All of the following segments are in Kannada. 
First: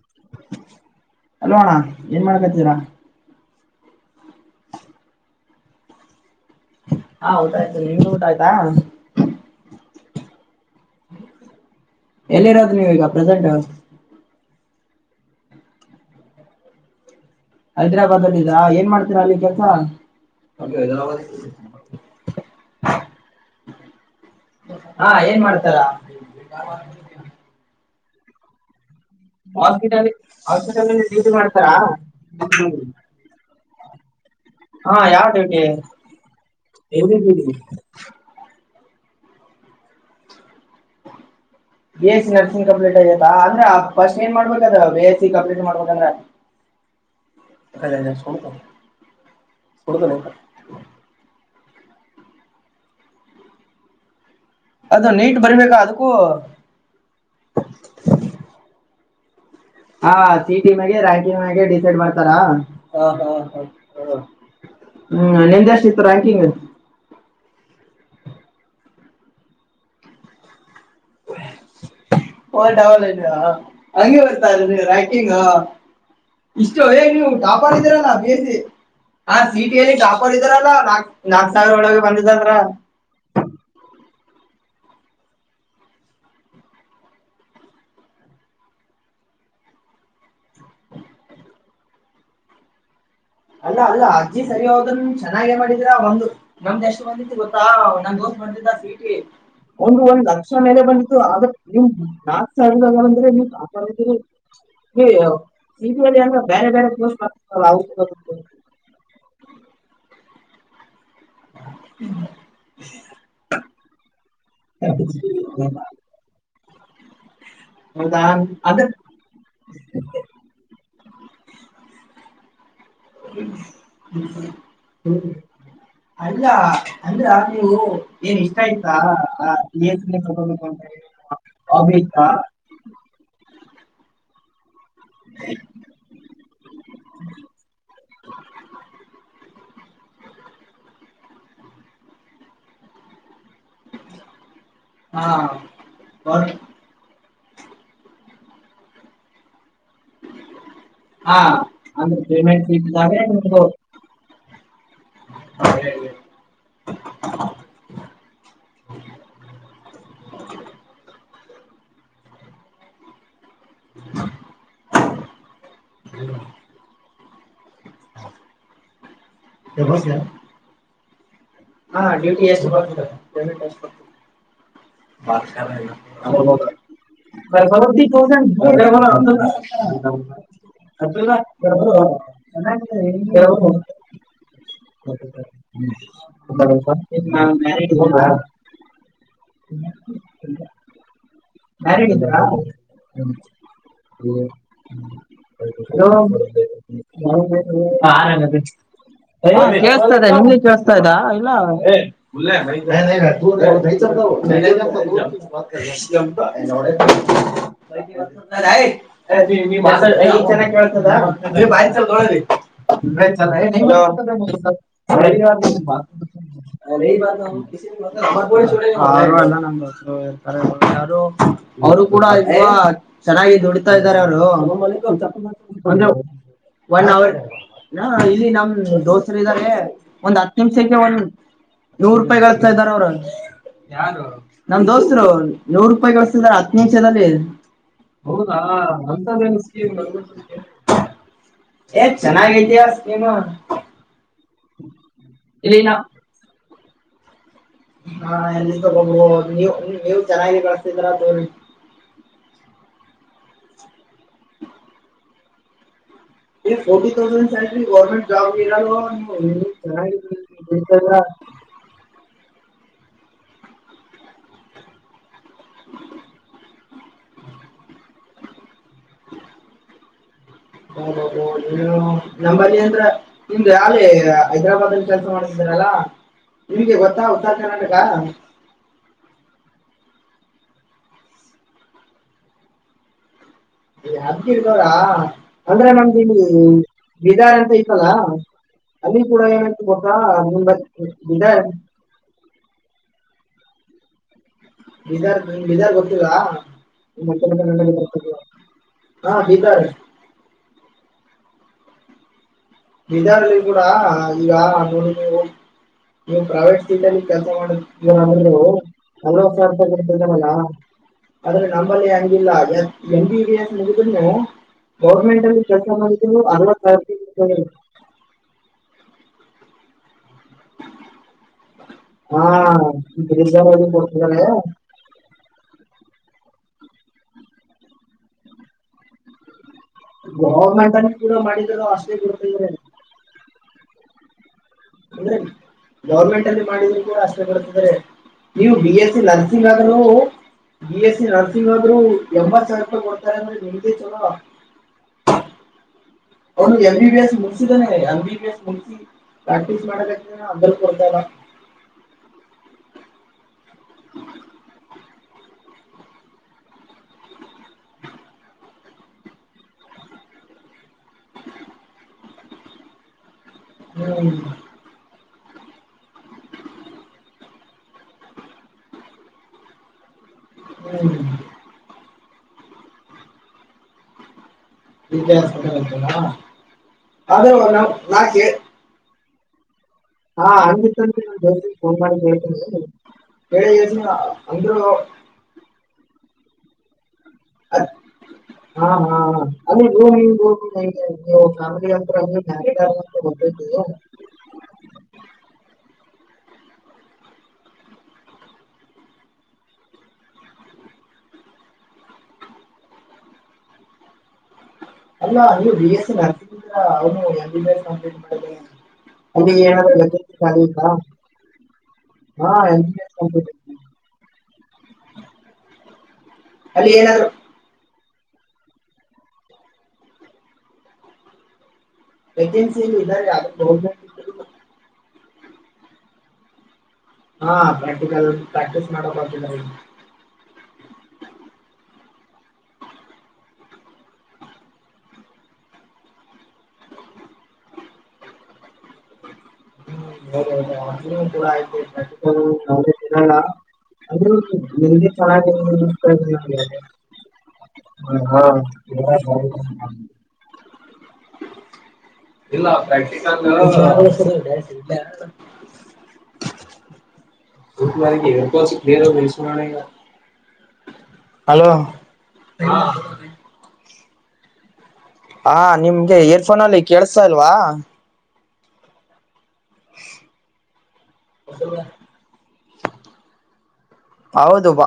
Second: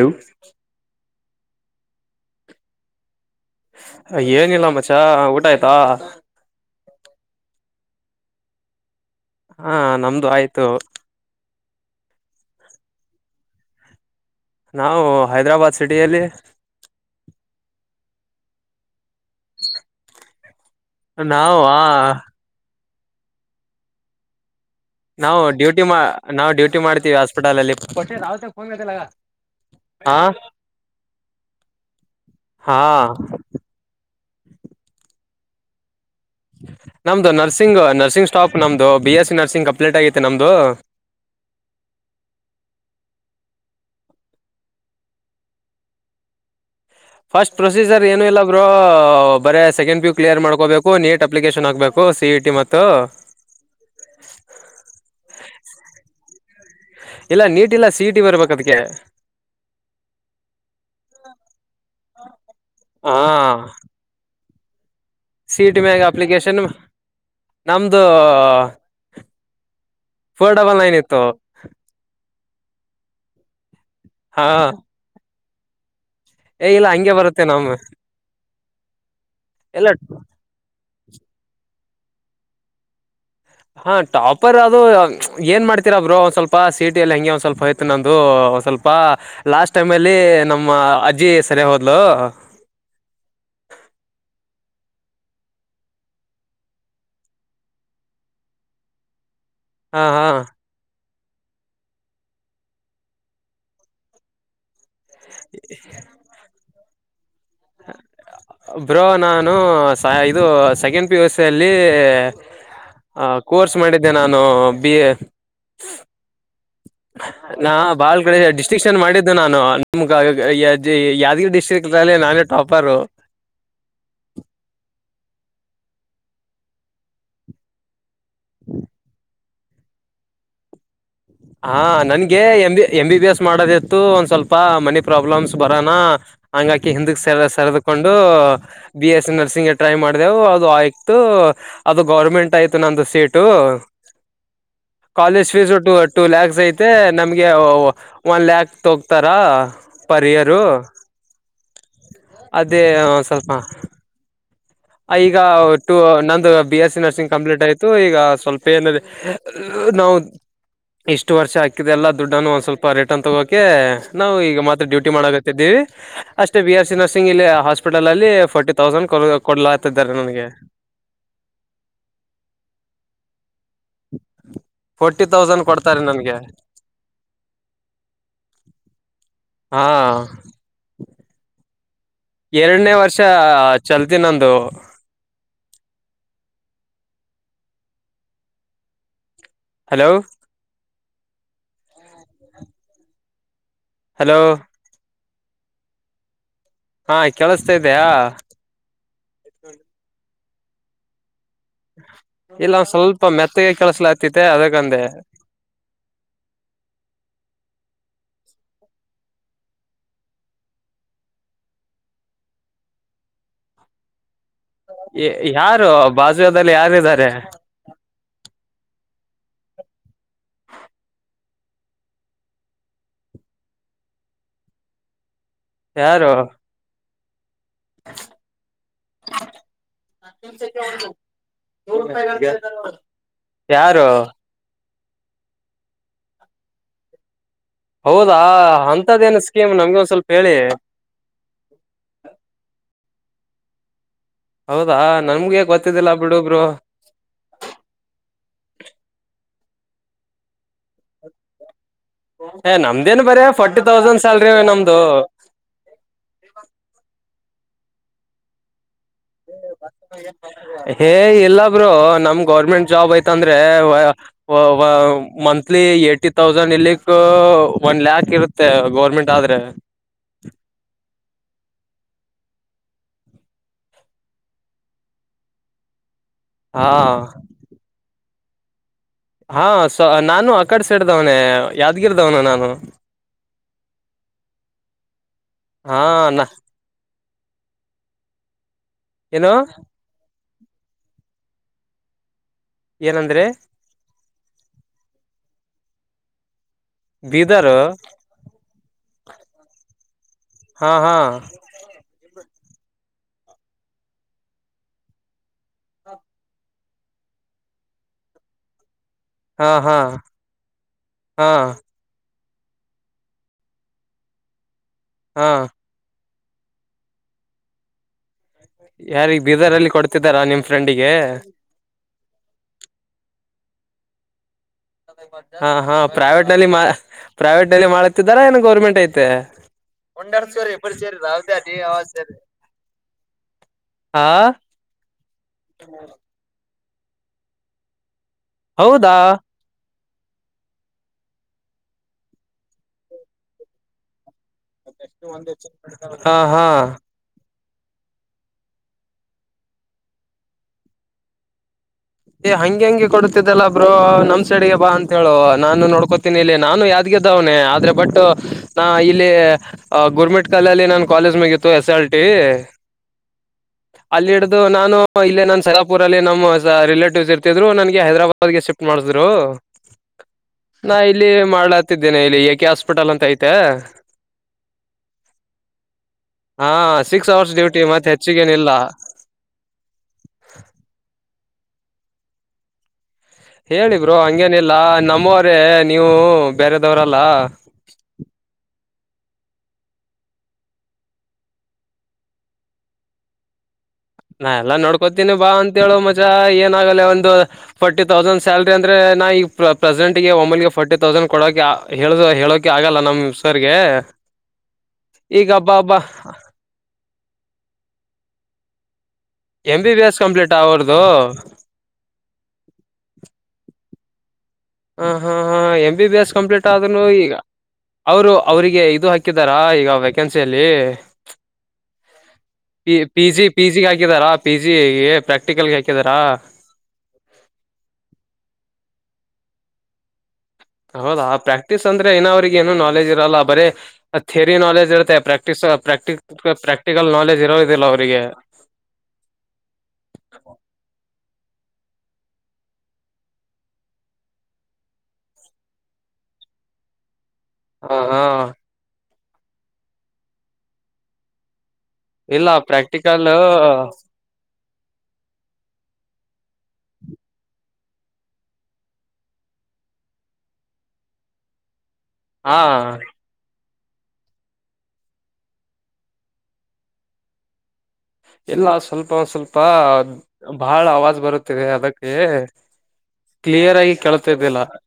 ಯವ [inaudible] ಅಲೋ ಅಣ್ಣ ಏನ್ ಮಾಡ್ಕತೀರಾ ಏನಿಲ್ಲ ಮ್ಮಚಾ ಊಟ ಆಯ್ತಾ ಹಾ ಊಟ ಆಯ್ತು ನೀಮ್ಮದ ಊಟ ಆಯ್ತಾ ಆಯತು ಎಲ್ಲಿರೋದು ನೀವೀಗ ಪ್ರೆಸೆಂಟ್ ನಾವು ಹೈದ್ರಾಬಾದ್ ಸಿಟಿಯಲ್ಲಿ ಹೈದ್ರಾಬಾದ್ ಅಲ್ಲ ಇದಿದ್ದಾ ಏನ್ ಮಾಡ್ತೀರಾ ಅಲ್ಲಿ ಕೆಲ್ಸ ನಾವ ಹಾ ಹಾ ನಾವು ಏನ್ ಡ್ಯೂಟಿ ಮಾಡ್ತಾರಾ ಮಾ ನಾವು ಡ್ಯೂಟಿ ಮಾಡ್ತೀವಿ ಹಾಸ್ಪಿಟಲ್ ಅಲ್ಲಿ ಹೊಟ್ಟೆ ರಾವತ ಫನ್ ಮಾಡಲ್ಲಗ ಹಾಸ್ಪಿಟಲ್ ಹಾಸ್ಪಿಟಲ್ ಡ್ಯೂಟಿ ಮಾಡ್ತಾರಾ ಹಾ ಹಾ ಯಾವ್ದೀ ನಮ್ದು ನರ್ಸಿಂಗ್ ನರ್ಸಿಂಗ್ ಸ್ಟಾಕ್ ನಮ್ದು ಇದು B S C nursing complete ಆಗೈತೆ ನಮ್ಮದು B S C nursing complete ಆಯತಾ ಅಂದ್ರೆ ಫಸ್ಟ್ ಏನ್ ಮಾಡ್ಬೇಕದ ಬಿ ಎಸ್ ಸಿ ಕಂಪ್ಲೀಟ್ ಮಾಡ್ಬೇಕಂದ್ರೆ ಫಸ್ಟ್ ಪ್ರೊಸೀಜರ್ ಏನು ಇಲ್ಲಬ್ರು ಬರೇ ಸೆಕೆಂಡ್ ಪ್ಯೂ ಕ್ಲಿಯರ್ ಮಾಡ್ಕೋಬೇಕು ನೀಟ್ ಅಪ್ಲಿಕೇಶನ್ ಹಾಕ್ಬೇಕು ಸಿ ಇಟಿ ಮ ಅದು ನೀಟ್ ಬರ್ಬೇಕಾ ಅದಕ್ಕೂ ಇಲ್ಲ ನೀಟ್ ಇಲ್ಲ ಸಿೀಟಿ ಬರ್ಬೇಕ ಅದಕ್ಕೆ ಹಾ ಸಿಟಿ ಮ ರ್ಯಾಂಕಿ್ ಡಿಸೈಡ್ ಮಾಡ್ತಾರಾ ಹಾ ಹ್ಮ್ ಸಿ ಇ ಟಿ ನಿಂದೆಷ್ಟ ಮ್ಯಾಗ ಇತ್ತು ರಂಕಿಂಗ್ ಅಪ್ಲಿಕೇಶನ್ ನಮ್ದು ಫೋರ್ ಡಬಲ್ ನೈನ್ ಇತ್ತು ಟಾವಲ್ಲಲ್ಲ ಹಂಗೆ ಬರ್ತಾ ಹಾ ರ್ಯಾಕಿಂಗ್ [inaudible] ಏ ಇಷ್ಟು ಇಲ್ಲ ಏಗ್ ಹಂಗೆ ನೀವು ಬರುತ್ತೆ ನಮ್ಮ ಟಾಪರ್ ಇದ್ದೀರಲ್ಲಾ ಬಿ ಎಸ್ ಸಿ ಹಾ ಸೀಟ್ ಎಲ್ಲ ಎಲ್ಲಿ ಟಾಪರ್ ಇದಾರಲ್ಲಾ ನಾ ನಾ ಸಾವಿರ ಒಳಗೆ ಬಂದಿದ್ದದ್ರ ಆಪರ್ ಅದು ಏನು ಮಾಡ್ತೀರಾ ಬರು ಒಂದು ಸ್ವಲ್ಪ ಸೀಟಿಯಲ್ಲಿ ಹಗೆ ಒಂದು ಸ್ವಲ್ಪ ಆಯ್ತು ನನ್ನದು ಒಂದು ಸ್ವಲ್ಪ ಲಾಸ್ಟ್ ಟೈಮಲ್ಲಿ ನಮ್ಮ ಅಜ್ಜಿ ಸರಿ ಹೋದ್ಲು ಅಲ್ಲ ಅಲ್ಲ ಅಜ್ಜಿ ಸರಿ ಹೋದನ್ ಚೆನ್ನಾಗೇ ಮಾಡಿದರ ಒಂದು್ ನಮ್ದ ಎಷ್ಟು ಬಂದತ್ತು ಗೊತ್ತಾ ನಮ್ ದೋಸ್ತ್ ಬಂದಿದ್ದ ಸೀಟಿ ಒಂದು ಹಾ ಒಂದ್ ಹಾ ಲಕ್ಷ ಮೇಲೆ ಬಂದು ಆದ ನೀ್ ಯಾಕ್ ಸಂದ್ರೆ ನೀ್ ಆತ ಹಲ್ಲಿ ಅಂದ್ರ ಬೇರೆ ಬೇರೆ ಹ [unintelligible] ಹ್ [unintelligible] ಬ್ರೋ ನಾನು ಇದು ಸೆಕೆಂಡ್ ವ್ಯಥಲ್ಲಿ ಕೋರ್ಸ್ [unintelligible] ಮಾಡಿದ್ದೇ ನ ನಾ ಬಿ ಎ [inaudible] ನಾ ಬಾಳ್ ಹೌದಾ ಕಡೆ ಅದಕ್ ಡಿಸ್ಟ್ರಿಂಕ್ಷನ್ ಮಾಡಿದ್ದು ನಾನು ನಮ್ಗ ಯಾದಗಿ ಡ್ಟ್ರಿಕ್ ನಾನೇ ಟಾಪ್ ಹ್ಮ [unintelligible] ಅಲ್ಲ ಅಂದ್ರ ನೀವು ಏನ್ ಇಷ್ಟ ಆಯ್ತಾ ಆ ಹಾ ಹಾಬಿ ಇತ್ತಾ ನನ್ಗೆ ಎ ಎಂ ಬಿ ಎಸ್ ಮಾಡೋದೇ ಒಂದ್ ಸ್ವಲ್ಪ ಮನೆ ಪ್ರಾಬ್ಲಮ್ಸ್ ಬರೋಣ ಹಂಗಾಕಿ ಹಿಂದ ಸ ಸರದಕೊಂಡು B S C nursing try ಮಾಡಿದೆವು ಅದು ಆಯ್ತು ಅದು ಗೌರ್ಮೆಂಟ್ ಆಯ್ತು ನಂದು ಸೀಟ್ ಸೀಟ್ ಹಾ ಕಾಲೇಜ್ ಫೀಸ್ ಟು ಲಾಕ್ಸ್ ಆಯ್ತೆ ನಮ್ಗೆ ಒನ್ ಲ್ಯಾಕ್ ತೋಗ್ತಾರ ಪರ್ ಇಯರ್ ಹಾ ಅಂದ್ರೆ ಗವರ್ನಮೆಂಟ್ ಸೀಟ್ ತಾನೇ ಸ್ವಲ್ಪ ನಿಂದು ಈಗ ಟು ನಂದು B S C nursing complete ಆಯ್ತು ಈಗ ಸ್ವಲ್ಪ ಏನ ನಾವು ಇಷ್ಟು ವರ್ಷ ಹಾಕಿದೆ ಅಲ್ಲ ದುಡ್ಡನ್ನು ಒಂದ್ ಸ್ವಲ್ಪ ಪರಿಟನ್ ತಗೋ ನಾವು ಈಗ ಮತ್ತೆ ಡ್ಯೂಟಿ ಮಾಡ ತಿದ್ವಿ ಅಷ್ಟೇ ಬಿ ಎಸ್ ಸಿ ನರ್ಸಿಂಗ್ ಇಲ್ಲಿ ಹಾಸ್ಪಿಟಲ್ ಅಲ್ಲಿ ಫೋರ್ಟಿ ತೌಸಂಡ್ ಕೊಡು ಕೊಡ್ಲ ಆತಿದ್ದಾರೆ ನನ್ಗೆ ಹಾ ಡ್ಯೂಟಿ ಎಷ್ಟು ಬರುತ್ತೆ ಫೋರ್ಟಿ ತೌಸಂಡ್ ಕೊಡ್ತಾರೆ ನನ್ಗೆ ಹಾ [inaudible] [inaudible] ಎರಡನೇ ವರ್ಷ ಚಾಲ್ತಿ ನಂದು [inaudible] ಹಲೋ ಹ್ಮ [inaudible] ಹಲೋ ಹ್ಮ ಹೇಳೋ ಹಾ ಕೆೇಳಸ್ತಾಯಿದಿಯ ಹ ಕೇಳ್ತಾಯಿದೆ ನಿಮ್ಗೆ ಕೇಳ್ಸ್ತಾ ಇದ್ದಾ ಇಲ್ಲ ಒಂದ್ ಸ್ವಲ್ಪ ಮೆತ್ತಗೆ ಕೇಳಸ್ಲಾತಿತೆ [inaudible] ಅದಕ್ಕಂದೆ ಈಗ ಚೆನ್ನಾಗಿ ಕಳಿಸ್ತಾದ ಯಾರು ಬಾಜುದಲ್ಲಿ [inaudible] ಯಾರಿದ್ದಾರೆ ನಮ್ಸ ಇರ್ತಾರೆ ಅವರು ಅವ್ರು ಕೂಡ ಇ ಚೆನ್ನಾಗಿ ದುಡಿತಾ ಇದಾರೆ ಅವರು ಒಂದು ಯಾರು ಒನ್ ಅವರ್ ಹ ಇಲ್ಲಿ ನಮ ದೋಸ್ರ ಇದಾರೆ ಒಂದ್ ಹತ್ತು ನಿಮಿಷಕ್ಕೆ ಒಂದ ನೂರು ರೂಪಾಯಿ ಕಳತಾ ಇದ್ದಾರ ಅವ್ರ ಯಾರು ನನ್ ದೋಸ್ರು ನೂರು ರೂಪಾಯಿ ಕಳಿಸ್ತಿದ ಹತ್ನ ಹೆಂಚದಲ್ಲಿ ಹೌದಾ ಅಂತದೇನು ಸ್ಕೀಮ್ ನಮಗೆ ಒಂದ್ ಸ್ವಲ್ಪ ಹೇಳಿ ಏ್ ಚೆನ್ನಾಗೈತಿಯ ನೀನು [inaudible] ಹೌದಾ ನಮಗೆ ಗೊತ್ತಿದ್ದಿಲ್ಲ ಬಿಡುಬ್ರು ಹಾ ಎಲ್ಲಿ ತಬ ನೀ ಇ ನೀವು ಚೆನ್ನಾಗಿ ಕಳಸ್ತಿದ್ರ ದನಿ ಏ ನಮ್ದೇನ್ ಬರ ಫೋರ್ಟಿ ತೌಸಂಡ್ ಸಲ್ರಿ ನಮ್ದು ಫರ್ಟಿ ೌಸಂಡ ಗವರ್ಮೆಟ್ ಜಬ ಇರ ಹೇ ಇಲ್ಲ ಬ್ರೋ ನಮ ಗೌರ್ಮೆಂಟ್ ಜಾಬ್ ಐತಂದ್ರೆ ಮಂತ್ಲಿ ಏ್ಟಿ ತೌಸಂಡ್ ಇಲ್ಲಿಕ್ ಒನ್ ಲ್ಯಾಕ್ ಇವ ಮತ್ತೆ ಗೌರ್ಮೆಂಟ್ ಆದ್ರೆ ಹ ಹದದು ನೀ ನಂಬಲ್ಲಿ ಅಂದ್ರ ನಿಮ್ದ ಯಾಲಿ ಹೈದ್ರಾಬಾದ್ ಅಲ್ಲಿ ಕೆಲಸ ಮಾಡ್ತಿದ್ದಾರಲ್ಲಾ ಹಾ ನಿಮ್ಗೆ ಗೊತ್ತಾ ಉದಾ ನಟಗ ಹಾ ಸ ನಾನು ಅ ಕಡ್ ಸೇಡ್ದವನ ಯಾದ್ಗಿರದವನು ನಾನು ಅಬ್್ದಿ ಇರ್ದವರಾ ಅಂದ್ರೆ ಹಾ ನ ನಮ್ದಲ್ಲಿ ಬಿದಾರ್ ಅಂತ ಇತಲ್ಲಾ ಅಲ್ಲಿ ಕೂಡ ಏನು ಏನಾಯ್ತ ಗೊತ್ತಾ ಎಂಬತ್ತು ಇ [unintelligible] ಏನಂದ್ರೆ ಬೀದಾರ್ ಬೀದಾರ್ ಗೊತ್ತಲ ಬೀದರ್ ಮತ್ತ ಹಾ ಬೀದಾರೆ ಹಾ ಹಾ ಬೀದರ್ ಅಲ್ಲಿ ಕೂಡ ಈಗ ನೋಡಿ ನೀವು ನೀವು ಪ್ರೈವೇಟ್ ಕೆಲಸ ಮಾಡ ಹಲವತ್ತು ಹಾ ಹಾ ಸಾವಸರ್ತತಾರಲ್ಲ ಹಾ ಆದ್ರೆ ನಮ್ಮಲ್ಲಿ ಹೆಂಗಿಲ್ಲ ಯಾಮ್ ಬಿ ಬಿಸ್ ಮೂಗುಧ್ರುನು ಗೌರ್ಮೆಂಟ್ ಹಾ ಅಲ್ಲಿ ಕಕೆಲಸ ಮಾಡ [unintelligible] ಹ್ಮ್ ಯಾರಿಗ್ ಬೀರ್ದರ್ಲ್ಲಿ ಕೊಡ್ತ ಹಾ ಬೀದರ್ ಅಲ್ಲಿ ಕೊಡ್ತಿದ್ರು ಹಾ ಹಾ ಪ್ರೈವೇಟ್ ನಲ್ಲಿ ಪ್ರೈವೇಟ್ ನಲ್ಲಿ ಮಾಡತಿದ್ದಾರ ಏನ ಗೌರ್ಮೆಂಟ್ ಐತೆ ಗೌರ್ಮೆಂಟ್ ಅ ಕೂಡ ಮಾಡಿದರ ಅಷ್ಟೇ ಕೊಡ್ತ್ರೇ ಹಾ ಅಂದ್ರೆ ಗೌರ್ಮೆಂಟ್ ಅಲ್ಲಿ ಮಾಡಿದ ಅಷ್ಟೇ ಬರುತ್ತೆ ನೀವು ಬಿ ಹೌದಾ ಎಸ್ಸಿ ನರ್ಸಿಂಗ್ ಆದ್ರೂನು ಬಿ ಎಸ್ಸಿ ನರ್ಸಿಂಗ್ ಆದ್ರು ಎಂಬತ್ ಸಾವಿರ ರೂಪಾಯಿ ಕೊಡ್ತಾರೆ ಅಂದ್ರೆ ನಿಮ್ದೇ ಚಲೋ [unintelligible] ಹಾ ಅವನು ಎಂ ಬಿ ಬಿ ಎಸ್ [unintelligible] ಏ ಹಂಗೆ ಹೆಂಗಗೆ ಕೊಡತಿದ್ದಲ್ಲ ಬ್ರೋ ನಮ್ ಸೈಡ್ಗೆ ಬಾ ಅಂತ ಹೇಳು ನಾನು ನೋಡ್ಕೋತೀನಿ ಇಲ್ಲಿ ನಾನು ಯಾದ್ಗೀದವ್ನೇ ಆದ್ರೆ ಬಟ್ ನಾ ಇಲ್ಲಿ ಗೋರ್ಮೆಂಟ್ ಕಾಲಲ್ಲಿ ನಾನ ಕಾಲೇಜ್ ಮಗಿತ್ತು ಎಸ್ ಎಲ್ ಟಿ ಹ್ಮ್ ಅಲ್ಲಿ ಹಿಡ್ದು ನಾನು ಇಲ್ಲ ನ ಸಲಾಪುರ್ ಅಲ್ಲಿ ನಮ್ಮ್ ರಿಲೇಟ್ ಸ ಇರ್ತಿದ್ರು ನನ್ಗೆ ಹೈದರಾಬಾದ್ ಗೆ ಶಿಫ್ಟ್ ಮಾಡಸಿದ್ರು ನಾ ಹ್ಮ್ ಇಲ್ಲಿ ಮಾಡ್ಲಾತಿದ್ದೇನೆ ಇಲ್ಲಿ ಏ ಕೆ ಹಾಸ್ಪಿಟಲ್ ಅಂತ ಐತೆ ಹಾ ಸಿಕ್ಸ್ ಅವರ್ಸ್ ಡ್ಯೂಟಿ ಮತ್ತೆ ಹೆಚ್ಚಿಗೇನಿಲ್ಲ [unintelligible] ಹಾ [unintelligible] ಕೇಳಿ ಹೇಳಿ ಹೇಳ್ತೀನಿ ಬ್ರೋ ಹಂಗೇನಿಲ್ಲ ಅಂದ್ರು ನಮ್ಮವರೇ ನೀವು ಬೇರೆದವರ ಅಲ್ಲಾ ಹಾ ಹಾ ಅಲ್ಲಿ ನೀವು ಫ್ಯಾಮಿಲಿ ಅಂದಬೇಕ ಬೇರೆ ಯಾರು ಗೊತ್ತಿದೆ ನಾ ಎಲ್ಲ ನೋಡ್ಕೋತೀನಿ ಬಾ ಅಂತೇಳು ಮಚ್ಚ ಏನಾಗಲ್ಲ ಒಂದು ಫೋರ್ಟಿ ತೌಸಂಡ್ ಸ್ಯಾಲ್ರಿ ಅಂದ್ರೆ ನಾ ಈಗ ಪ್ರೆಸೆಂಟ್ಗೆ ಒಮ್ಮಲ್ಗೆ ಫೋರ್ಟಿ ತೌಸಂಡ್ ಕೊಡೋಕ ಹೇಳ ಹೇಳೋಕ ಆಗಲ್ಲ ನಮ್ಮ ಸರ್ಗೆ ಅಲ್ಲ ಈಗ ಹಬ್ಬ ಬಿ ಹಬ್ಬ ಎಸ್ಸಿ ನರ್ಸಿಂಗ್ ಅವ M [unintelligible] M B B S complete ಅವ್ರದು [unintelligible] ಹಾ ಹಾ ಹಾ M B B S complete ಅಲ್ಲಿ ಆದ್ರೂ ಏನಾದ್ರು ಈಗ ಅವರು ಅವ್ರಿಗೆ ಇದು ಹಾಕಿದಾರಾ ಈಗ ವೆಕೆನ್ಸಿಯಲ್ಲಿ ವೇಕೆನ್ಸಿ ಪ ಇಲ್ಲಿ ಪಿ ಇದ್ದಾರೆ ಜಿ ಅದು ಪಿ ಜಿ ಗೌರ್ಮೆಂಟ್ ಹಾಕಿದಾರಾ ಪಿ ಜಿ ಗೆ ಪ್ರಾಕ್ಟಿಕಲ್ಗೆ ಹಾಕಿದಾರಾ ಹಾ ಪ್ರಾಕ್ಟೀಕಲ್ ಪ್ರಾಕ್ಟೀಸ್ ಮಾಡ ಇನ್ನು ಐತಿ ಹೌದಾ ಪ್ರಾಕ್ಟೀಸ್ ಅಂದ್ರೆ ಇನ ಅವ್ರಗ ಏನು ನಾಲೆಜ್ ಇರಲ್ಲ ಬರೇ ಥೇರಿ ನಾಲೆಜ್ ಇರತ್ತೆ ಪ್ರಾಕ್ಟೀಸ್ ಪ್ರಾಕ್ಟಿಕ್ ಪ್ರಾಕ್ಟಿಕಲ್ ನಾಲೆಜ್ ಇರೋದಿಲ್ಲ ಅವ್ರಿಗೆ ಹೌದ ಚಲೋ ಆಯಿತು ಪ್ರಾಕ್ಟೀಕೇಲಿ ನಾಲೆಜ್ ಇರಲ್ಲ ಅಂದ್ರು [inaudible] ಹಾ ಚಲೋ ಅಯಿತು ಹೌದು ಇಲ್ಲ ಪ್ರಾಕ್ಟೀಸ್ ಆದ ಹೇಳ್ [inaudible] [inaudible] ಹಲೋ ಹಾ ಹಾ ನಿಮ್ಗೆ ಏರ್ಫೋನಲ್ಲಿ ಕೇಳ್ಸ್ತಾ ಇಲ್ವಾ ಎಲ್ಲ ಸ್ವಲ್ಪ ಸ್ವಲ್ಪ ಬಹಳ ಅವಾಜ್ ಬರುತ್ತಿದೆ ಅದಕ್ಕೆ ಕ್ಲಿಯರ್ ಆಗಿ ಕೇಳ್ತಿದ್ದಿಲ್ಲ ಹೌದು ಬಾ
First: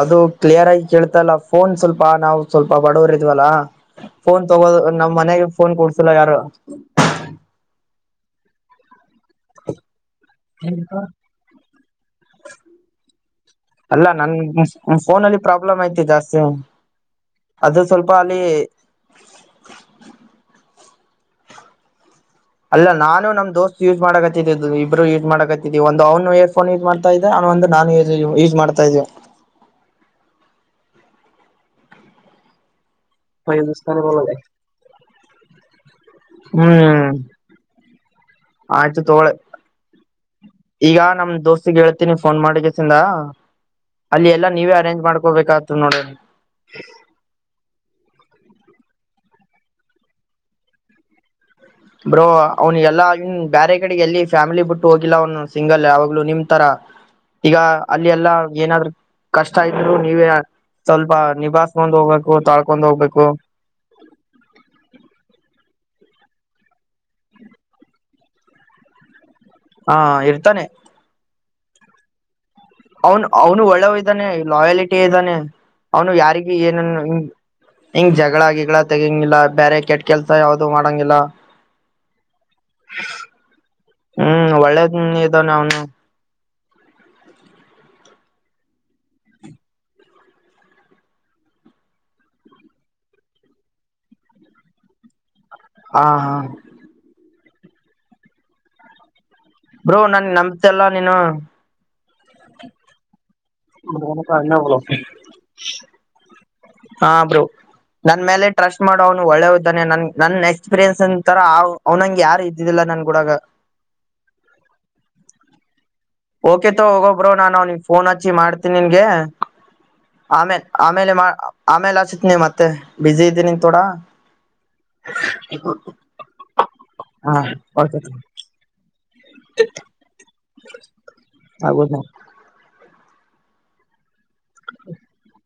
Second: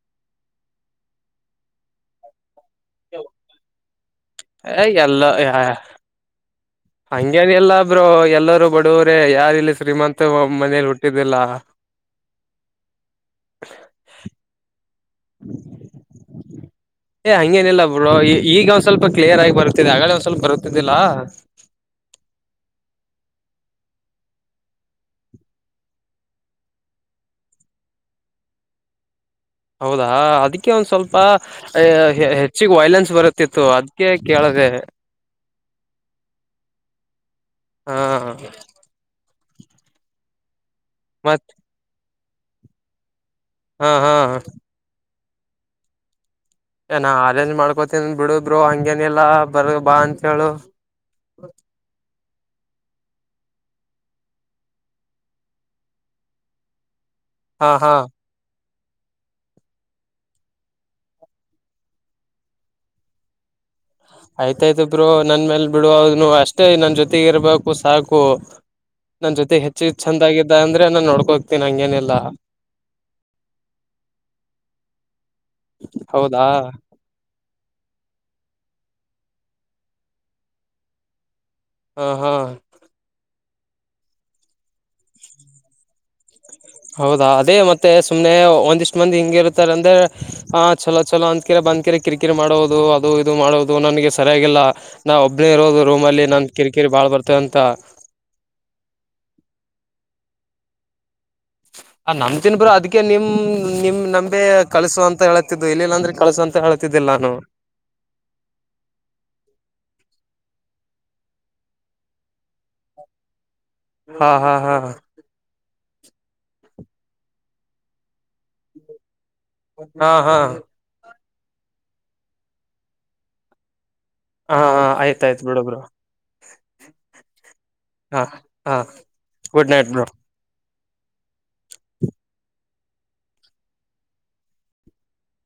ಅದು ಕ್ಲಿಯರ್ ಆಗಿ ಕೇಳ್ತಿಲ್ಲ ಫೋನ್ ಸ್ವಲ್ಪ ನಾವು ಸ್ವಲ್ಪ ಬಡವರ ಇದ್ವಲ್ಲಾ ಫೋನ್ ತಗೋದು ನಮ್ಮ ಎಲ್ಲ ಮನೆಗೆ ಹಂಗೇನ ಎಲ್ಲ ಫೋನ್ ಕೊಡ್ಸಿಲ್ಲ ಯಾರು ಹಂಗೇನಿಲ್ಲ ಇಲ್ಲ ಬ್ರೋ ಎಲ್ಲರೂ ಬಡವರು ಯಾರಲ್ಲಿ ಶ್ರೀಮಂತ ಮನೇಲಿ ಹುಟ್ಟಿದ್ದಿಲ್ಲ ಅಲ್ಲ ನನ್ ಫೋನ್ ಅಲ್ಲಿ ಪ್ರಾಬ್ಲಮ್ ಐತಿ ಜಾಸ್ತಿ ಏ ಅದು ಹಂಗೇನಿಲ್ಲ ಬ್ರೋ ಸ್ವಲ್ಪ ಈ ಅಲ್ಲಿ ಈಗ ಒಂದ್ ಸ್ವಲ್ಪ ಕ್ಲಿಯರ್ ಆಗಿ ಬರುತ್ತತಿದೆ ಆಗಳೇ ಒಂದ್ ಸ್ವಲ್ಪ ಬರುತ ಇದಲ್ಲಾ ಇಲ್ಲ ನಾನು ನಮ್ ದೋಸ್ತ್ ಯೂಸ್ ಮಾಡಕತ್ತಿದ್ದು ಇಬ್ಬರು ಯೂಸ್ ಮಾಡಕತ್ತಿದೀವಿ ಒಂದು ಅವ್ನುಏರ್ಫೋನ್ ಯೂಸ್ ಮಾಡ್ತ ಇದ್ದೆ ಅವ ಒಂದು ನಾನು ಯ ಯೂಸ್ ಮಾಡ್ತ ಇದ್ವಿ ಹೌದಾ ಅದಕ್ಕೆ ಒಂದ್ ಸ್ವಲ್ಪ ಹೆಚ್ಚಿಗೆ ವೈಲೆನ್ಸ್ ಬರುತ್ತಿತ್ತು ಹ್ಮ್ ಅದಕ್ಕೆ ಕೇಳದೆ ಹಾ ಆಚೆ ತಕೊಳ್ಳಿ ಈಗ ನಮ್ ಮತ್ ದೋಸ್ತಗೆ ಫೋನ್ ಮಾಡಿಸಿಂದ ಹಾ ಹಾ ಅಲ್ಲಿ ಎಲ್ಲಾ ನೀವೇ ಅರೇಂಜ್ ಮಾಡ್ಕ ಮಾಡ್ಕೋಬೇಕಾತು ನೋಡಿ ಹೇ ನಾನ್ ಅರೇಂಜ್ ಮಾಡ್ಕೋ ತಿನ್ ಬಿಡು ಬ್ರೋ ಹಂಗೇನಿಲ್ಲಾ ಬರೀ ಬಾ ಅಂತ ಹೇಳು ಬ್ರೋ ಅವ್ನು ಎಲ್ಲಾ ಇವನ್ ಬೇರೆ ಕಡೆ ಎಲ್ಲಿ ಫ್ಯಾಮಿಲಿ ಬಿಟ್ಟು ಹೋಗಿಲ್ಲ ಅವನು ಸಿಂಗಲ್ ಅವಾಗ್ಲೂ ನಿಮ್ಮತರ ಈಗ ಹಾ ಹಾ ಅಲ್ಲಿ ಎಲ್ಲ ಏನಾದ್ರು ಕಷ್ಟ ಇದ್ರು ನೀವೇ ಸ್ವಲ್ಪ ನಿಭಾಯ್ಕೊಂಡ್ ಹೋಗ್ಬೇಕು ತಾಳ್ಕೊಂಡ್ ಹೋಗ್ಬೇಕು ಆಯ್ತಾಯ್ತ ಬ್ರೋ ನನ್ ಮೇಲ್ ಬಿಡು ಅವ್ನು ಅಷ್ಟೇ ನನ್ ಜೊತೆಗಿರ್ಬೇಕು ಸಾಕು ನನ್ ಜೊತೆ ಹೆಚ್ಚು ಹ ಚಂದಾಗಿದ್ದ ಇರ್ತಾನೆ ಅಂದ್ರೆ ನಾನ್ ನೋಡ್ಕೋತ್ ತೀನ್ ಹಂಗೇನೆಲ್ಲಾ ಅವನು ಅವನು ಒಳ್ಳವ್ ಇದ್ದಾನೆ ಲಾಯಾಲಟಿ ಇದಾನೆ ಅವನು ಹೌದಾ ಯಾರಿಗ ಏನಂಗ ಹಿಂಗ್ ಜಗಳ ಗಿಗಳ ತೆಗಿಂಗಿಲ್ಲ ಬೇರೆ ಕೆಟ್ಟ ಕೆಲ್ಸ ಯಾವ್ದೂ ಮಾಡಂಗಿಲ್ಲ ಹಾ ಹಾ ಹ್ಮ್ ಒಳ್ಳೇದ್ ಇದಾನೆ ಅವ್ನು ಹೌದಾ ಅದೇ ಮತ್ತೆ ಸುಮ್ನೆ ಒಂದಿಷ್ಟ್ ಮಂದಿ ಹಿಂಗ ಇರ್ತಾರೆ ಅಂದ್ರೆ ಆ ಚಲೋ ಚಲೋ ಅಂದಕಿರ ಬಂದ್ಕಿರ ಕಿರಿಕಿರಿ ಮಾಡೋದು ಅದು ಇದು ಮಾಡೋದು ನನ್ಗೆ ಸರಿಯಾಗಿಲ್ಲ ನಾವು ಒಬ್ನೇ ಇರೋದು ಹ ರೂಮಲ್ಲಿ ಹಾ ನಂಗ್ ಕಿರಿಕಿರಿ ಬಾಳ ಬರ್ತ ಅಂತ ತ್ತ ಬ್ರೋ ನನ್ ನಂಬತೆಲ್ಲ ನೀನು ಆ ನಂಬ್ತೀನ್ ಬ್ರೋ ಅದಕ್ಕೆ ನಿಮ್ ನಿಮ್ ನಿಮ್ ನಂಬೆ ಅನ್ನ ಬಲ ಕಳ್ಸು ಅಂತ ಹೇಳತಿದ್ದು ಇಲ್ಲಿಲ್ಲ ಅಂದ್ರೆ ಕಳ್ಸಂತ ಹಾ ಬ್ರೋ ನನ್ ಮೇಲೆ ಟ್ರಸ್ಟ್ ಮಾಡು ಅವನು ಒಳ್ಳೆವಿದ್ದಾನೆ ನನ್ ನನ್ನ ಎಕ್ಸ್ಪೀರಿಯನ್ಸ್ ತರ ಅವ್ನಂಗ ಯಾರು ಇದ್ದಿದ್ದಿಲ್ಲಾ ನನ್ಗೂಡಗ ಹಾ ಹಾ ಹಾ ಓಕೆತೋ ಹೋಗೊಬ್ರೋ ನಾನು ಅವ್ನಿಗ್ ಫೋನ್ ಹಚ್ಚಿ ಮಾಡ್ತೀನಿ ನಿನ್ಗೆ ಹಾ ಹಾ ಆಮೇಲ್ ಆಮೇಲೆ ಮಾ ಆಮೇಲೆ ಹಚ್ಚ್ತ್ನಿ ಮತ್ತೆ ಬಿಜಿ ಇದ್ದೀನಿ ತೋಡ ಹಾ ಹಾ ಆಯ್ತ್ ಆಯ್ತು ಬಿಡು ಬ್ರೋ ಹಾ ಓಕೆ ಹಾ ಹಾ ಗುಡ್ ನೈಟ್ ಬ್ರೋ ಆಗುದ್ನಾ [inaudible]